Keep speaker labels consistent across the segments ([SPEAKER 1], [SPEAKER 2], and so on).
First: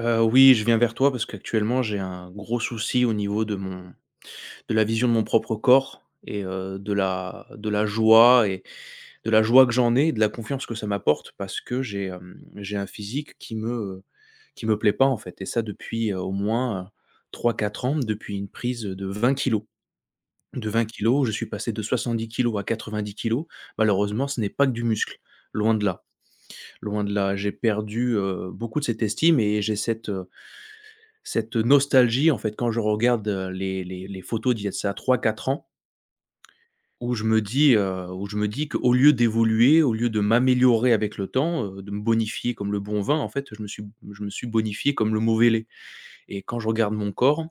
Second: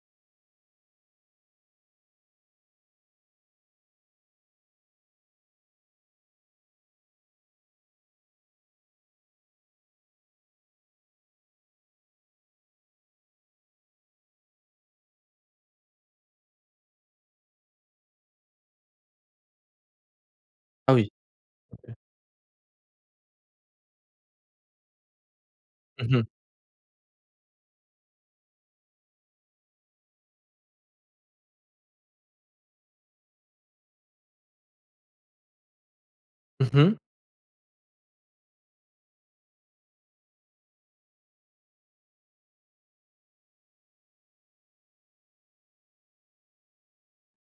[SPEAKER 1] Oui, je viens vers toi parce qu'actuellement j'ai un gros souci au niveau de la vision de mon propre corps et de la joie et de la joie que j'en ai et de la confiance que ça m'apporte parce que j'ai un physique qui me plaît pas en fait, et ça depuis, au moins, 3-4 ans, depuis une prise de 20 kilos. De vingt
[SPEAKER 2] Ah oui.
[SPEAKER 1] kilos je suis passé de 70 kilos à 90 kilos. Malheureusement, ce n'est pas que du muscle, loin de là,
[SPEAKER 2] Mmh mh.
[SPEAKER 1] loin de là. J'ai perdu, beaucoup de cette estime et j'ai cette nostalgie, en fait, quand je regarde, les photos d'il y a de ça 3-4 ans,
[SPEAKER 2] Mmh mh.
[SPEAKER 1] où je me dis, où je me dis qu'au lieu d'évoluer, au lieu de m'améliorer avec le temps, de me bonifier comme le bon vin, en fait, je me suis bonifié comme le mauvais lait. Et quand je regarde mon corps,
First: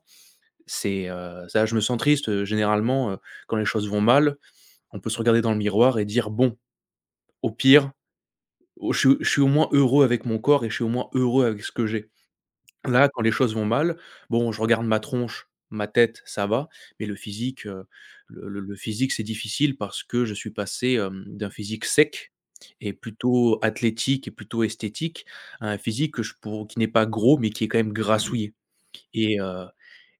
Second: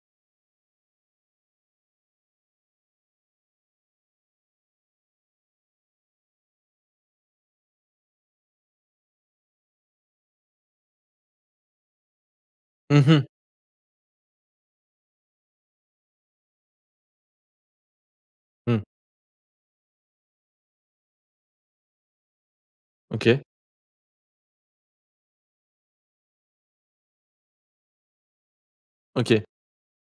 [SPEAKER 1] ça, je me sens triste, généralement. Heu, quand les choses vont mal, on peut se regarder dans le miroir et dire: «Bon, au pire, au je suis au moins heureux avec mon corps et je suis au moins heureux avec ce que j'ai».
[SPEAKER 2] Mmh
[SPEAKER 1] Là, quand
[SPEAKER 2] mh.
[SPEAKER 1] les choses vont mal, bon, je regarde ma tronche, ma tête, ça va, mais le physique, heu, le le le
[SPEAKER 2] Mmh.
[SPEAKER 1] physique, c'est difficile parce que je suis passé, d'un physique sec et
[SPEAKER 2] OK,
[SPEAKER 1] plutôt athlétique et plutôt esthétique à un physique que je pour qui n'est pas gros, mais qui est quand même grassouillet et
[SPEAKER 2] OK,
[SPEAKER 1] heu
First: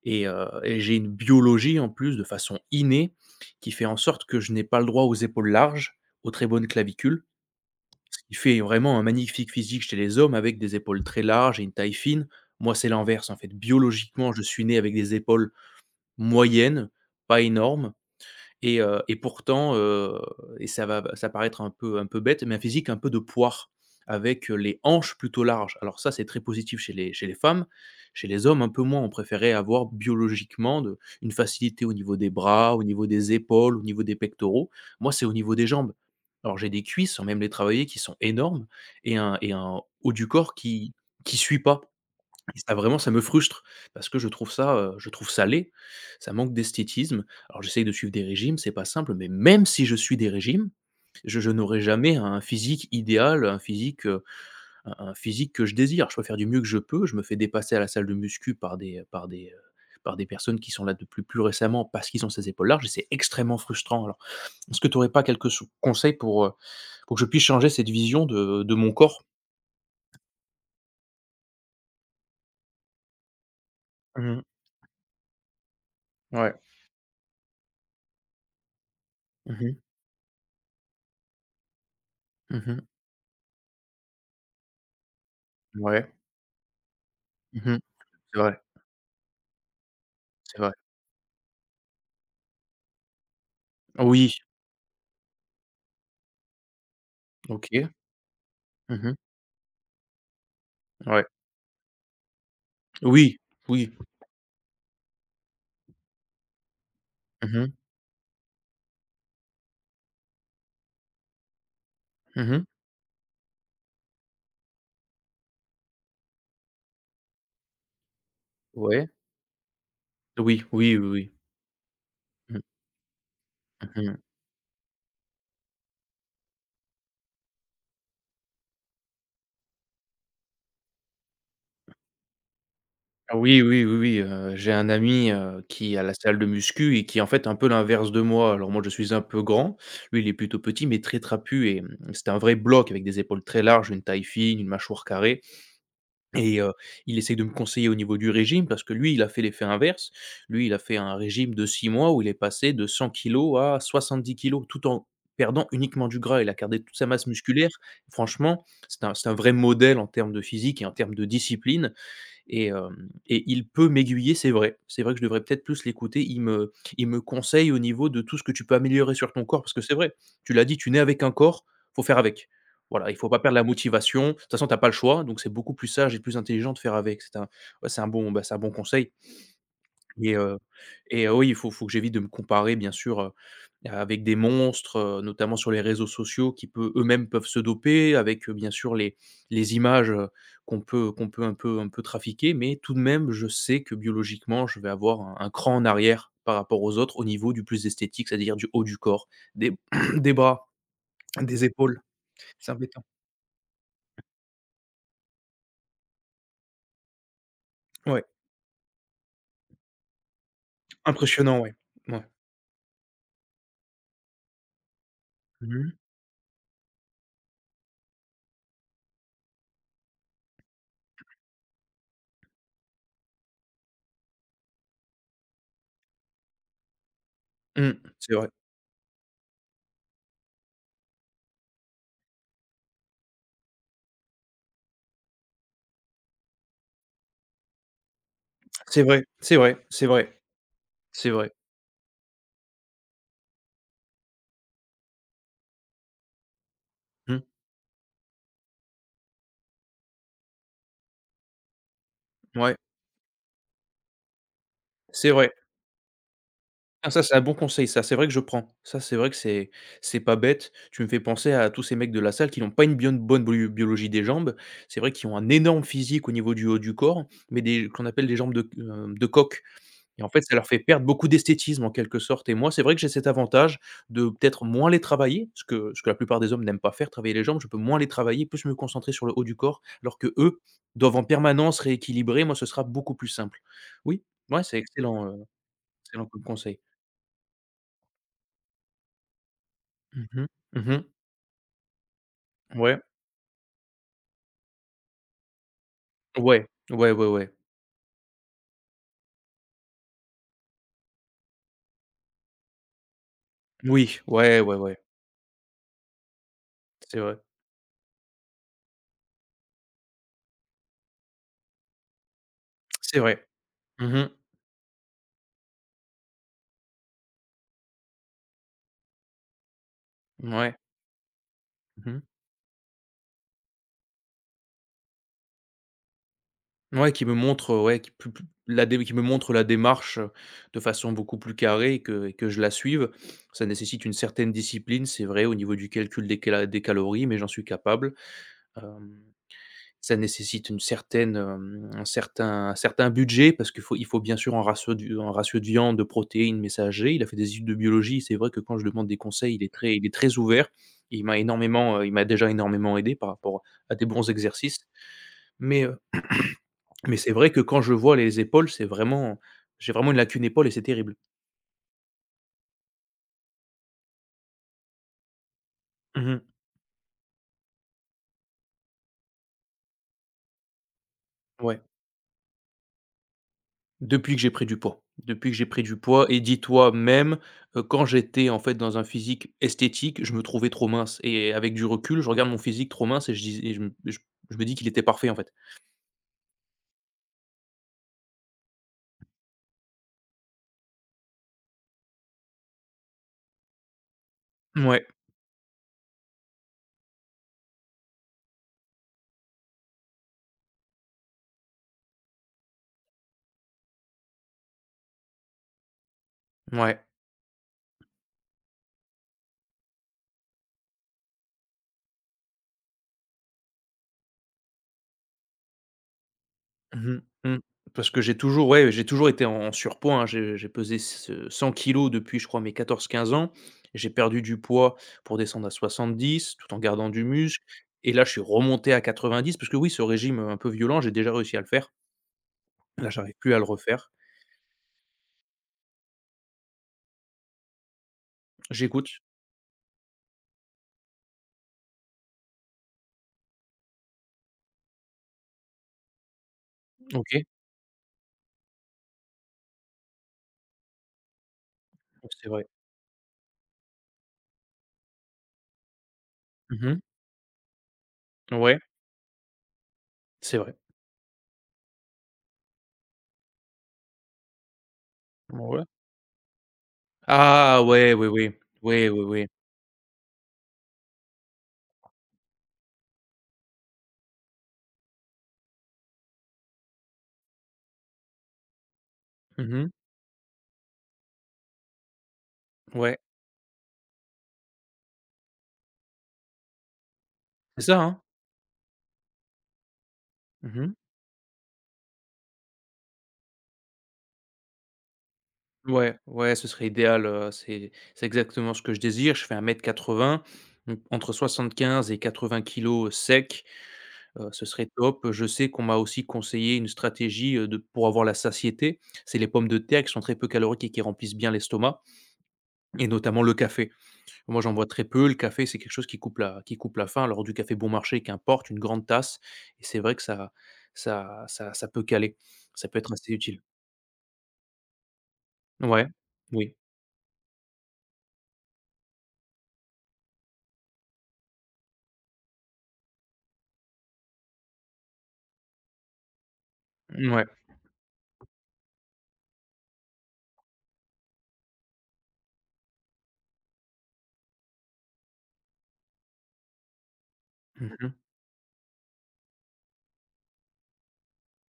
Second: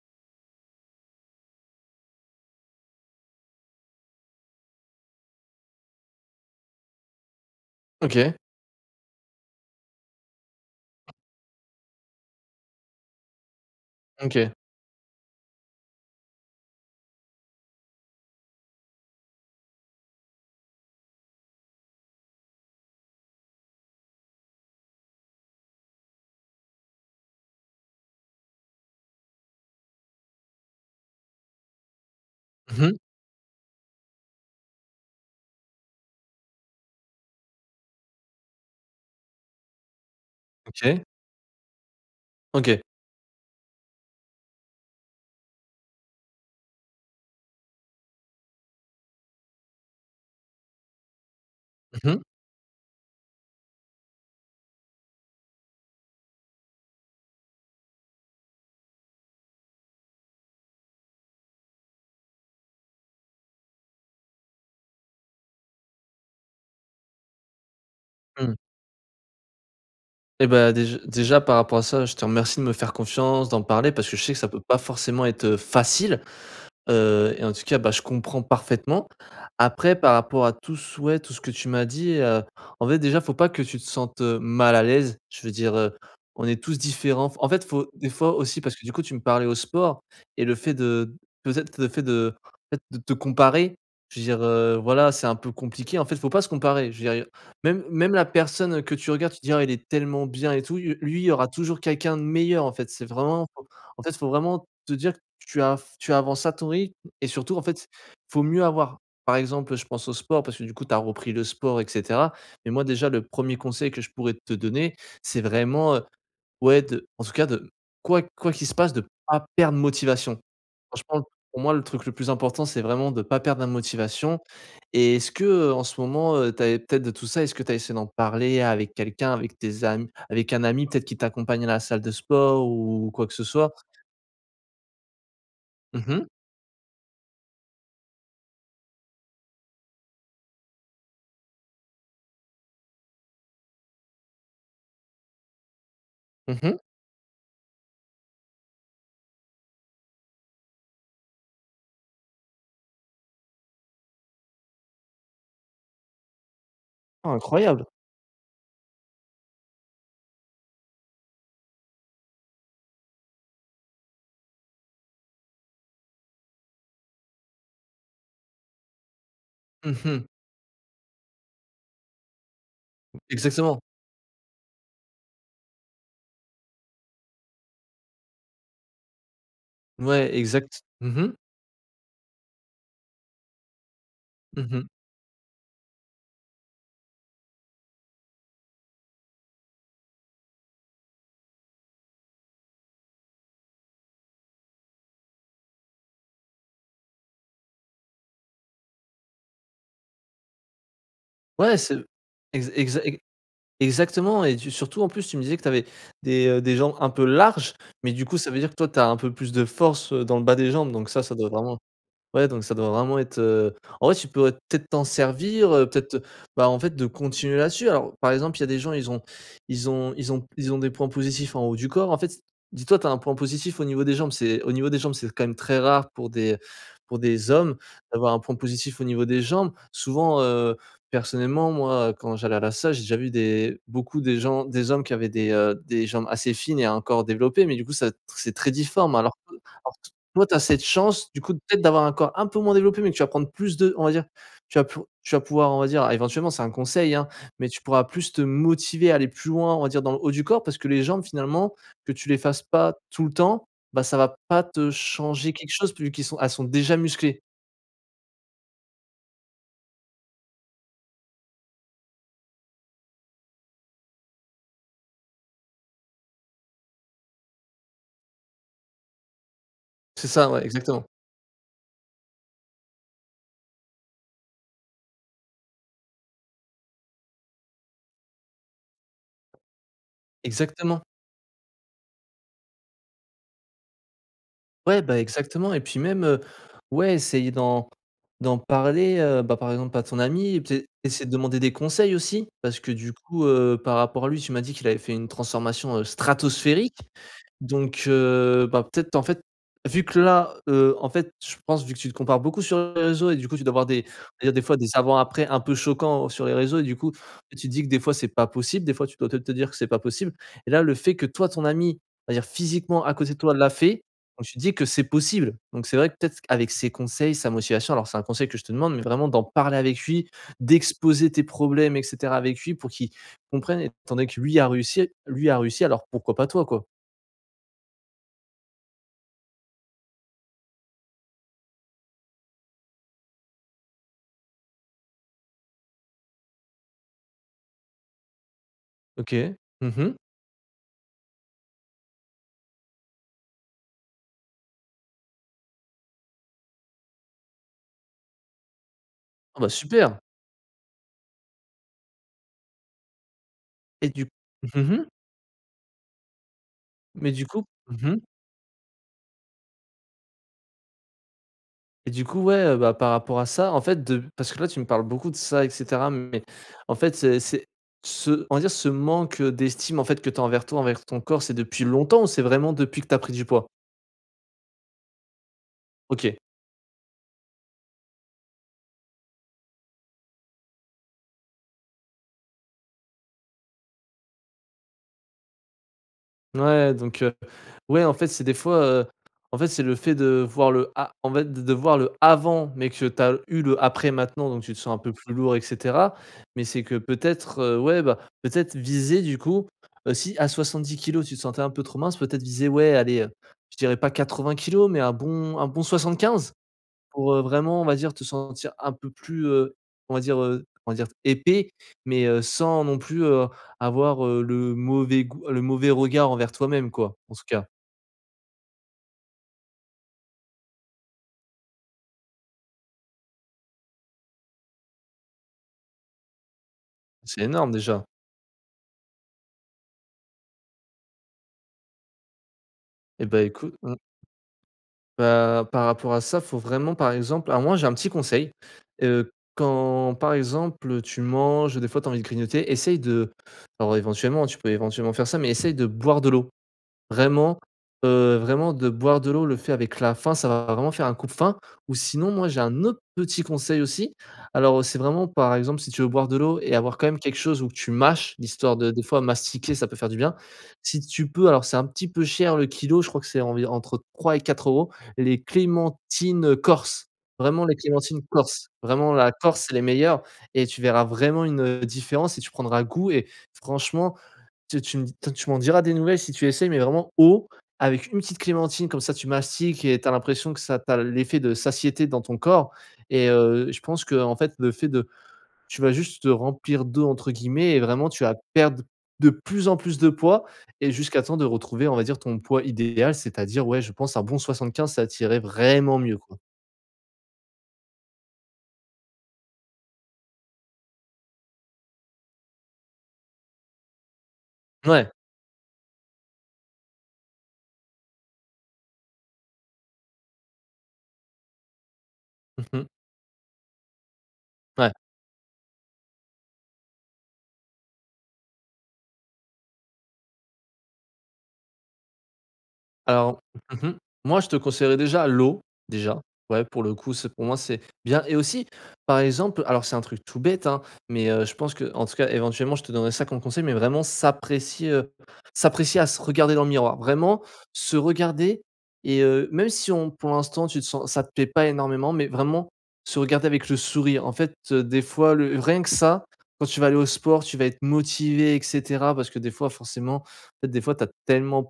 [SPEAKER 1] et j'ai une biologie, en plus, de façon innée, qui fait en sorte que je n'ai pas le droit aux épaules larges, aux très bonnes clavicules.
[SPEAKER 2] OK,
[SPEAKER 1] Il fait vraiment un magnifique physique chez les hommes avec des épaules très larges et une taille fine. Moi, c'est l'inverse en fait. Biologiquement, je
[SPEAKER 2] OK.
[SPEAKER 1] suis né avec des épaules moyennes, pas énormes et pourtant, ça va paraître un peu bête, mais un physique un peu de poire, avec les hanches plutôt larges. Alors ça, c'est très positif chez les femmes. Chez les hommes, un peu moins. On préférait avoir biologiquement de une facilité au niveau des bras, au
[SPEAKER 2] Mmh mh.
[SPEAKER 1] niveau des épaules, au niveau des pectoraux. Moi, c'est au niveau des jambes. Alors j'ai des cuisses, sans même les travailler, qui sont énormes et un haut du corps qui
[SPEAKER 2] OK,
[SPEAKER 1] qui suit pas. Et ça
[SPEAKER 2] OK.
[SPEAKER 1] vraiment, ça me frustre parce que je trouve ça laid, ça manque d'esthétisme. Alors j'essaye de suivre des régimes, c'est pas simple, mais même si je suis des régimes, je n'aurai
[SPEAKER 2] Mmh
[SPEAKER 1] jamais
[SPEAKER 2] mh.
[SPEAKER 1] un physique idéal, un physique que je désire. Je peux faire du mieux que je peux, je me fais dépasser à la salle de muscu par des personnes qui sont là depuis plus récemment parce qu'ils ont ces épaules larges et c'est extrêmement frustrant. Alors, est-ce que tu n'aurais pas quelques sou conseils pour que je puisse changer cette vision
[SPEAKER 2] Mmh.
[SPEAKER 1] de mon corps?
[SPEAKER 2] Et bah, déjà par rapport à ça, je te remercie de me faire confiance, d'en parler parce que je sais que
[SPEAKER 1] Mmh.
[SPEAKER 2] ça peut pas forcément être, facile.
[SPEAKER 1] Ouais.
[SPEAKER 2] Et en tout cas, bah, je comprends parfaitement.
[SPEAKER 1] Mmh mh.
[SPEAKER 2] Après, par rapport à tout ce que tu m'as dit,
[SPEAKER 1] Mmh.
[SPEAKER 2] en fait, déjà, faut pas que tu te sentes, mal à l'aise. Je veux dire,
[SPEAKER 1] Ouais.
[SPEAKER 2] on est tous différents. En fait,
[SPEAKER 1] Mmh.
[SPEAKER 2] faut des fois
[SPEAKER 1] C'est vrai,
[SPEAKER 2] aussi parce que du coup, tu me parlais au sport et le
[SPEAKER 1] c'est vrai.
[SPEAKER 2] fait de peut-être le fait de peut-être de te comparer, je veux
[SPEAKER 1] Oui,
[SPEAKER 2] dire, voilà, c'est un peu compliqué. En fait, faut pas se comparer. Je veux dire, même
[SPEAKER 1] OK.
[SPEAKER 2] même la personne, que
[SPEAKER 1] Mmh
[SPEAKER 2] tu
[SPEAKER 1] mh.
[SPEAKER 2] regardes, tu te dis: «Ah, il est tellement bien et tout», lui, il
[SPEAKER 1] Ouais.
[SPEAKER 2] y aura toujours quelqu'un de meilleur, en fait. C'est
[SPEAKER 1] Oui,
[SPEAKER 2] vraiment
[SPEAKER 1] oui.
[SPEAKER 2] en fait, faut vraiment te dire que tu avances à ton rythme et surtout,
[SPEAKER 1] Mmh
[SPEAKER 2] en
[SPEAKER 1] mh.
[SPEAKER 2] fait, faut mieux avoir par exemple, je pense au sport parce que du coup, tu as repris le sport et cetera.
[SPEAKER 1] Mmh mh.
[SPEAKER 2] Mais moi déjà le premier conseil que je pourrais te donner, c'est vraiment, ouais de en tout cas de quoi qu'il se passe, de
[SPEAKER 1] Ouais.
[SPEAKER 2] pas perdre motivation.
[SPEAKER 1] Oui, oui, oui,
[SPEAKER 2] Franchement,
[SPEAKER 1] oui.
[SPEAKER 2] pour moi, le truc le plus
[SPEAKER 1] Mmh.
[SPEAKER 2] important, c'est vraiment de pas perdre la
[SPEAKER 1] Mmh mh.
[SPEAKER 2] motivation et est-ce que, en ce moment, tu avais peut-être de tout ça, est-ce que tu as essayé d'en parler avec quelqu'un, avec tes amis avec un ami peut-être qui t'accompagne à la salle de sport ou quoi que
[SPEAKER 1] Ah
[SPEAKER 2] ce
[SPEAKER 1] oui,
[SPEAKER 2] soit?
[SPEAKER 1] oui, oui, oui, j'ai un ami, qui a
[SPEAKER 2] Mmh
[SPEAKER 1] la
[SPEAKER 2] mh.
[SPEAKER 1] salle de muscu et qui est en fait un peu l'inverse de moi. Alors moi, je suis un peu grand, lui, il est plutôt petit mais très trapu et c'était un vrai bloc avec des épaules très larges, une taille fine, une mâchoire carrée. Et
[SPEAKER 2] Mmh.
[SPEAKER 1] il essaye de me conseiller au niveau du régime parce que lui, il a fait l'effet inverse. Lui, il a fait un régime de 6 mois où il est passé de 100 kilos à 70 kilos tout en perdant uniquement du gras. Il a gardé toute sa masse
[SPEAKER 2] Ah
[SPEAKER 1] musculaire.
[SPEAKER 2] incroyable!
[SPEAKER 1] Franchement, c'est un vrai modèle en termes de physique et en termes de discipline et il peut m'aiguiller, c'est vrai. C'est vrai que je devrais peut-être plus l'écouter. Il me conseille au niveau de tout ce que tu peux améliorer sur ton corps parce que c'est
[SPEAKER 2] Mmh
[SPEAKER 1] vrai,
[SPEAKER 2] mh.
[SPEAKER 1] tu l'as dit, tu nais avec un corps, faut faire avec. Voilà, il faut pas perdre la
[SPEAKER 2] Exactement.
[SPEAKER 1] motivation. De toute façon, tu as pas le choix, donc c'est beaucoup plus sage et plus intelligent de faire avec. C'est un, ouais, c'est un bon, bah, c'est un bon conseil.
[SPEAKER 2] Ouais,
[SPEAKER 1] Et heu
[SPEAKER 2] exact. Mmh mh.
[SPEAKER 1] oui, il faut que j'évite de me comparer bien sûr, avec des
[SPEAKER 2] Mmh mh.
[SPEAKER 1] monstres, notamment sur les réseaux sociaux qui peut eux-mêmes peuvent se doper avec, bien sûr les images, qu'on peut un peu trafiquer. Mais tout de même, je sais que biologiquement, je vais avoir un cran en arrière par rapport aux autres au niveau du plus esthétique, c'est-à-dire du haut du corps, des des bras, des
[SPEAKER 2] Ouais, c'est
[SPEAKER 1] épaules.
[SPEAKER 2] ex
[SPEAKER 1] C'est
[SPEAKER 2] exa
[SPEAKER 1] embêtant.
[SPEAKER 2] e exactement et tu surtout en plus tu me disais que tu avais des jambes un peu larges, mais du
[SPEAKER 1] Ouais,
[SPEAKER 2] coup ça veut dire que toi tu as un peu plus de force, dans le bas des jambes, donc ça doit
[SPEAKER 1] impressionnant, ouais.
[SPEAKER 2] vraiment...
[SPEAKER 1] Ouais.
[SPEAKER 2] Ouais, donc ça doit vraiment être, en vrai, tu pourrais peut-être t'en servir,
[SPEAKER 1] Mmh mh.
[SPEAKER 2] peut-être, bah, en fait, de continuer là-dessus. Alors, par exemple, il y a des gens, ils ont des points positifs en haut du corps. En fait, dis-toi, tu as un point positif au niveau des jambes. C'est au niveau des jambes, c'est quand même très rare pour des hommes
[SPEAKER 1] Mmh.
[SPEAKER 2] d'avoir
[SPEAKER 1] C'est
[SPEAKER 2] un
[SPEAKER 1] vrai.
[SPEAKER 2] point positif au niveau des jambes. Souvent, personnellement, moi, quand j'allais à la salle, j'ai déjà vu des beaucoup des gens des hommes qui avaient des jambes assez fines et un corps développé, mais du coup, ça c'est très
[SPEAKER 1] C'est
[SPEAKER 2] difforme
[SPEAKER 1] vrai,
[SPEAKER 2] alors
[SPEAKER 1] c'est vrai, c'est vrai,
[SPEAKER 2] toi, tu as cette
[SPEAKER 1] c'est
[SPEAKER 2] chance, du
[SPEAKER 1] vrai.
[SPEAKER 2] coup, peut-être d'avoir un corps un peu moins développé, mais que tu vas prendre plus de on va dire, tu vas pouvoir, on va dire éventuellement, c'est un conseil, hein,
[SPEAKER 1] Mmh.
[SPEAKER 2] mais tu pourras plus te motiver à aller plus loin, on va dire, dans le haut du corps parce que les jambes, finalement, que tu les fasses
[SPEAKER 1] Ouais,
[SPEAKER 2] pas tout le temps, bah, ça va pas te
[SPEAKER 1] c'est vrai.
[SPEAKER 2] changer quelque chose, vu qu'ils sont elles sont déjà
[SPEAKER 1] Ah ça, c'est
[SPEAKER 2] musclées.
[SPEAKER 1] un bon conseil, ça, c'est vrai que je prends. Ça, c'est vrai que c'est pas bête. Tu me fais penser à tous ces mecs de la salle qui n'ont pas une bien bonne biologie des jambes. C'est vrai qu'ils ont un énorme physique au niveau du haut du corps, mais des qu'on appelle des jambes de coq, et
[SPEAKER 2] C'est
[SPEAKER 1] en fait,
[SPEAKER 2] ça,
[SPEAKER 1] ça
[SPEAKER 2] ouais,
[SPEAKER 1] leur fait
[SPEAKER 2] exactement.
[SPEAKER 1] perdre beaucoup d'esthétisme, en quelque sorte. Et moi, c'est vrai que j'ai cet avantage de peut-être moins les travailler, ce que la plupart des hommes n'aiment pas faire, travailler les jambes. Je peux moins les travailler, plus me concentrer sur le haut du corps, alors que eux
[SPEAKER 2] Exactement.
[SPEAKER 1] doivent en permanence rééquilibrer. Moi, ce sera beaucoup plus simple. Oui, ouais, c'est
[SPEAKER 2] Ouais, bah,
[SPEAKER 1] excellent,
[SPEAKER 2] exactement et puis même,
[SPEAKER 1] excellent comme conseil.
[SPEAKER 2] ouais, essayer d'en parler, bah, par exemple à ton
[SPEAKER 1] Mmh mh.
[SPEAKER 2] ami, et peut-être
[SPEAKER 1] Mmh mh.
[SPEAKER 2] essayer de demander des conseils aussi parce que
[SPEAKER 1] Ouais.
[SPEAKER 2] du coup, par rapport à lui, tu m'as dit qu'il avait fait une transformation,
[SPEAKER 1] Ouais.
[SPEAKER 2] stratosphérique.
[SPEAKER 1] Ouais, ouais, ouais.
[SPEAKER 2] Donc bah, peut-être, en fait, vu que là, en fait, je pense, vu que tu te compares beaucoup sur les réseaux et du coup, tu dois avoir des
[SPEAKER 1] Oui.
[SPEAKER 2] on va dire,
[SPEAKER 1] Ouais,
[SPEAKER 2] des
[SPEAKER 1] ouais,
[SPEAKER 2] fois, des
[SPEAKER 1] ouais.
[SPEAKER 2] avant-après un peu choquants sur les réseaux et du coup,
[SPEAKER 1] C'est vrai.
[SPEAKER 2] tu te dis que des fois, c'est pas possible. Des fois, tu dois peut te dire que c'est pas possible et là, le fait que toi, ton ami, on va dire, physiquement, à
[SPEAKER 1] C'est
[SPEAKER 2] côté de
[SPEAKER 1] vrai.
[SPEAKER 2] toi, l'a fait,
[SPEAKER 1] Mmh mh.
[SPEAKER 2] donc tu te dis que c'est possible. Donc c'est vrai que peut-être avec ses conseils, sa motivation alors c'est un conseil que je te demande, mais vraiment d'en parler avec lui,
[SPEAKER 1] Mouais.
[SPEAKER 2] d'exposer tes problèmes et
[SPEAKER 1] Mmh mh.
[SPEAKER 2] cetera avec lui pour qu'il comprenne étant donné que lui a réussi, alors pourquoi pas toi, quoi?
[SPEAKER 1] Ouais, ouais, qui plus plus la dé qui me montre la démarche, de façon beaucoup plus carrée et que je la suive. Ça nécessite une certaine discipline, c'est vrai, au niveau du calcul des calories, mais j'en suis capable. Hem
[SPEAKER 2] OK. Mmh mh.
[SPEAKER 1] Ça nécessite une certaine, hem, un certain budget parce qu'il faut bien sûr un ratio du un ratio de viande, de protéines, messager. Il a fait des études de biologie, c'est vrai que quand je demande des conseils,
[SPEAKER 2] Ah
[SPEAKER 1] il
[SPEAKER 2] bah,
[SPEAKER 1] est très il est
[SPEAKER 2] super!
[SPEAKER 1] très ouvert. Il m'a déjà énormément aidé par rapport à des
[SPEAKER 2] et du
[SPEAKER 1] bons exercices.
[SPEAKER 2] mmh mh,
[SPEAKER 1] Mais, mais
[SPEAKER 2] mais
[SPEAKER 1] c'est
[SPEAKER 2] du
[SPEAKER 1] vrai que
[SPEAKER 2] coup
[SPEAKER 1] quand je
[SPEAKER 2] mmh
[SPEAKER 1] vois
[SPEAKER 2] mh
[SPEAKER 1] les épaules, c'est vraiment j'ai vraiment une lacune épaule et c'est terrible.
[SPEAKER 2] Et du coup, ouais, bah, par rapport à ça, en fait, de parce que là, tu me parles beaucoup de ça et cetera,
[SPEAKER 1] Mmh.
[SPEAKER 2] mais en fait, c'est ce on va dire ce manque, d'estime, en fait, que tu as envers toi, envers ton corps, c'est
[SPEAKER 1] Ouais.
[SPEAKER 2] depuis longtemps ou c'est vraiment depuis que tu as pris du poids?
[SPEAKER 1] Depuis que j'ai pris du poids. Depuis que j'ai pris du poids,
[SPEAKER 2] OK.
[SPEAKER 1] et dis-toi même, quand j'étais en fait dans un physique esthétique, je me trouvais trop mince et avec du recul, je regarde mon physique trop mince et je dis et je me dis qu'il était parfait en fait.
[SPEAKER 2] Ouais, donc ouais, en fait, c'est des fois, en fait, c'est le fait de voir le a en fait, de voir le avant, mais que tu as eu le après maintenant, donc tu te sens un
[SPEAKER 1] Ouais,
[SPEAKER 2] peu plus lourd et cetera. Mais c'est que peut-être, ouais, bah, peut-être viser du coup, si à 10 kilos, tu te sentais un peu trop mince, peut-être viser, ouais, allez, je dirais pas 80 kilos, mais un bon 75
[SPEAKER 1] ouais.
[SPEAKER 2] pour, vraiment, on va dire, te sentir un peu plus, on va dire épais, mais, sans non plus, avoir, le mauvais goût le mauvais regard envers toi-même, quoi,
[SPEAKER 1] Mmh
[SPEAKER 2] en tout
[SPEAKER 1] mh, mmh.
[SPEAKER 2] cas.
[SPEAKER 1] Parce que j'ai toujours ouais, j'ai toujours été en surpoids, hein. J'ai pesé 100 kilogrammes depuis je crois mes 14-15 ans. J'ai perdu du poids pour descendre à 70 tout en gardant du
[SPEAKER 2] C'est
[SPEAKER 1] muscle
[SPEAKER 2] énorme déjà.
[SPEAKER 1] et là je suis remonté à 90 parce que oui, ce régime, un peu violent, j'ai déjà réussi à le faire. Là,
[SPEAKER 2] Et
[SPEAKER 1] j'arrive
[SPEAKER 2] bah,
[SPEAKER 1] plus à le
[SPEAKER 2] écoute, mmh,
[SPEAKER 1] refaire.
[SPEAKER 2] bah, par rapport à ça, faut vraiment par exemple à moi j'ai un petit conseil,
[SPEAKER 1] J'écoute.
[SPEAKER 2] quand par exemple tu manges, des fois tu as envie de grignoter, essaye de alors éventuellement, tu peux éventuellement faire ça, mais essaye de boire de l'eau.
[SPEAKER 1] OK.
[SPEAKER 2] Vraiment, vraiment de boire de l'eau, le fait avec la faim, ça va vraiment faire un coupe faim ou sinon moi
[SPEAKER 1] C'est
[SPEAKER 2] j'ai
[SPEAKER 1] vrai.
[SPEAKER 2] un autre petit conseil aussi. Alors c'est vraiment par exemple si tu veux boire de l'eau et avoir
[SPEAKER 1] Mmh.
[SPEAKER 2] quand même quelque chose où tu mâches, l'histoire
[SPEAKER 1] Ouais,
[SPEAKER 2] de des fois mastiquer ça peut faire du bien.
[SPEAKER 1] c'est vrai.
[SPEAKER 2] Si tu peux, alors c'est un petit peu cher le kilo, je crois que c'est envi entre 3 et 4 € les
[SPEAKER 1] Ouais.
[SPEAKER 2] clémentines, corses. Vraiment les
[SPEAKER 1] Ah ouais,
[SPEAKER 2] clémentines
[SPEAKER 1] oui, oui.
[SPEAKER 2] corses.
[SPEAKER 1] Oui,
[SPEAKER 2] Vraiment
[SPEAKER 1] oui,
[SPEAKER 2] la
[SPEAKER 1] oui.
[SPEAKER 2] Corse, c'est les meilleures et tu verras vraiment une, différence et tu prendras goût et franchement tu tu me toi tu m'en diras des nouvelles si tu essayes mais vraiment haut, avec une petite clémentine, comme ça tu mastiques
[SPEAKER 1] Mmh.
[SPEAKER 2] et tu as l'impression que ça tu l'effet de satiété dans ton corps
[SPEAKER 1] Ouais.
[SPEAKER 2] et je pense que en fait, le fait de tu vas juste te «remplir d'eau» entre guillemets et
[SPEAKER 1] C'est ça,
[SPEAKER 2] vraiment
[SPEAKER 1] hein?
[SPEAKER 2] tu vas perdre de plus en plus de poids et
[SPEAKER 1] Mmh.
[SPEAKER 2] jusqu'à temps de retrouver, on va dire, ton poids idéal, c'est-à-dire, ouais, je pense un bon 75 ça t'irait vraiment
[SPEAKER 1] Ouais,
[SPEAKER 2] mieux, quoi.
[SPEAKER 1] ouais, ce serait idéal, c'est exactement ce que je désire. Je fais 1 m 80, donc entre 75 et 80 kg sec, ce serait
[SPEAKER 2] Ouais.
[SPEAKER 1] top. Je sais qu'on m'a aussi conseillé une stratégie, de pour avoir la satiété. C'est les pommes de terre qui sont très peu caloriques et qui remplissent bien l'estomac,
[SPEAKER 2] Mmh.
[SPEAKER 1] et notamment le café. Moi, j'en bois
[SPEAKER 2] Ouais.
[SPEAKER 1] très peu. Le café, c'est quelque chose qui coupe la faim. Alors du café bon marché, qu'importe, une grande tasse, et c'est vrai que ça peut caler. Ça peut être assez
[SPEAKER 2] Alors,
[SPEAKER 1] utile.
[SPEAKER 2] mmh. Moi, je te conseillerais déjà l'eau,
[SPEAKER 1] Ouais,
[SPEAKER 2] déjà. Ouais,
[SPEAKER 1] oui,
[SPEAKER 2] pour le coup, c'est pour moi, c'est bien et aussi, par exemple alors c'est un truc tout bête, hein, mais je pense que en tout cas, éventuellement, je te donnerais ça comme conseil, mais vraiment s'apprécier, s'apprécier à se regarder dans le miroir.
[SPEAKER 1] mmh,
[SPEAKER 2] Vraiment
[SPEAKER 1] ouais.
[SPEAKER 2] se regarder et même si on pour l'instant, tu te sens ça te plaît pas énormément, mais vraiment se regarder avec le sourire. En fait, des fois, le rien que ça, quand tu vas aller au sport, tu vas être
[SPEAKER 1] Mmh.
[SPEAKER 2] motivé et cetera parce que des fois, forcément, fait, des fois, tu as tellement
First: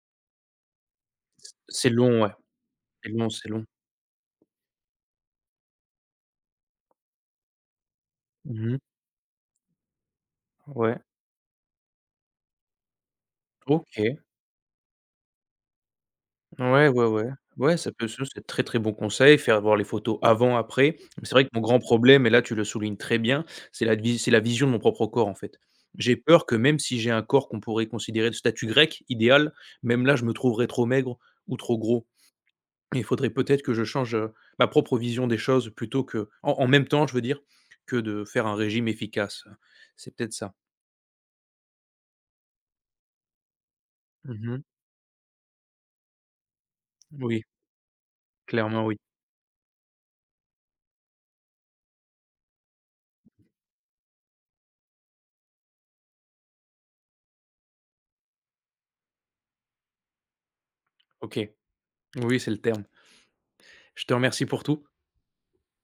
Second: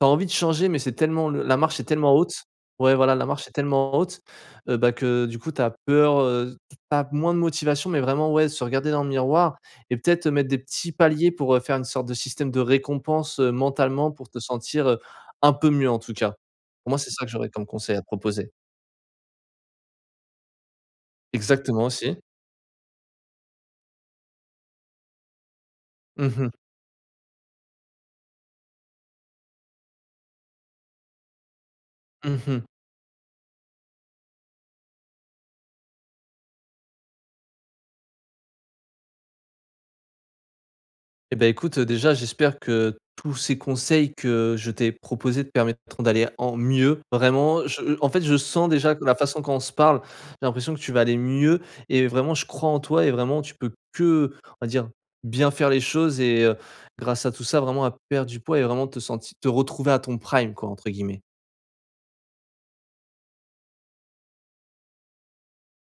[SPEAKER 2] t'as envie de changer, mais c'est tellement le la marche est
[SPEAKER 1] C'est
[SPEAKER 2] tellement
[SPEAKER 1] long, ouais.
[SPEAKER 2] haute. Ouais,
[SPEAKER 1] C'est
[SPEAKER 2] voilà, la
[SPEAKER 1] long,
[SPEAKER 2] marche
[SPEAKER 1] c'est
[SPEAKER 2] est
[SPEAKER 1] long.
[SPEAKER 2] tellement haute, bah, que du coup, tu as peur, tu moins de motivation, mais vraiment, ouais, se
[SPEAKER 1] Mmh.
[SPEAKER 2] regarder dans le miroir et peut-être mettre des petits
[SPEAKER 1] Ouais.
[SPEAKER 2] paliers pour, faire une sorte de système de récompense, mentalement
[SPEAKER 1] OK.
[SPEAKER 2] pour te sentir, un peu mieux en tout cas.
[SPEAKER 1] Ouais,
[SPEAKER 2] Pour moi,
[SPEAKER 1] ouais,
[SPEAKER 2] c'est ça
[SPEAKER 1] ouais.
[SPEAKER 2] que j'aurais comme
[SPEAKER 1] Ouais,
[SPEAKER 2] conseil à te
[SPEAKER 1] ça, c'est
[SPEAKER 2] proposer.
[SPEAKER 1] très, très bon conseil, faire voir les photos avant, après. Mais c'est vrai que mon grand
[SPEAKER 2] Exactement aussi.
[SPEAKER 1] problème, et là, tu le soulignes très bien, c'est la vision de mon propre corps, en fait. J'ai
[SPEAKER 2] Mmh
[SPEAKER 1] peur
[SPEAKER 2] mh.
[SPEAKER 1] que même si j'ai un corps qu'on pourrait considérer de statut grec, idéal, même là, je me trouverais trop maigre ou trop gros.
[SPEAKER 2] Mmh.
[SPEAKER 1] Il faudrait peut-être que je change, ma propre vision des choses plutôt que en même temps, je veux dire, que de faire un régime efficace. C'est peut-être ça.
[SPEAKER 2] Eh ben écoute, déjà, j'espère que tous ces conseils que
[SPEAKER 1] Mmh.
[SPEAKER 2] je t'ai proposés te permettront d'aller en mieux.
[SPEAKER 1] Oui,
[SPEAKER 2] Vraiment, je en fait, je sens
[SPEAKER 1] clairement,
[SPEAKER 2] déjà
[SPEAKER 1] oui.
[SPEAKER 2] que la façon qu'on se parle, j'ai l'impression que tu vas aller mieux et vraiment, je crois en toi et vraiment, tu peux que, on va dire, bien faire les choses et grâce à tout ça, vraiment à perdre du poids et vraiment te sentir te retrouver à ton prime quoi, entre guillemets.
[SPEAKER 1] OK. Oui, c'est le terme. Je te remercie pour tout.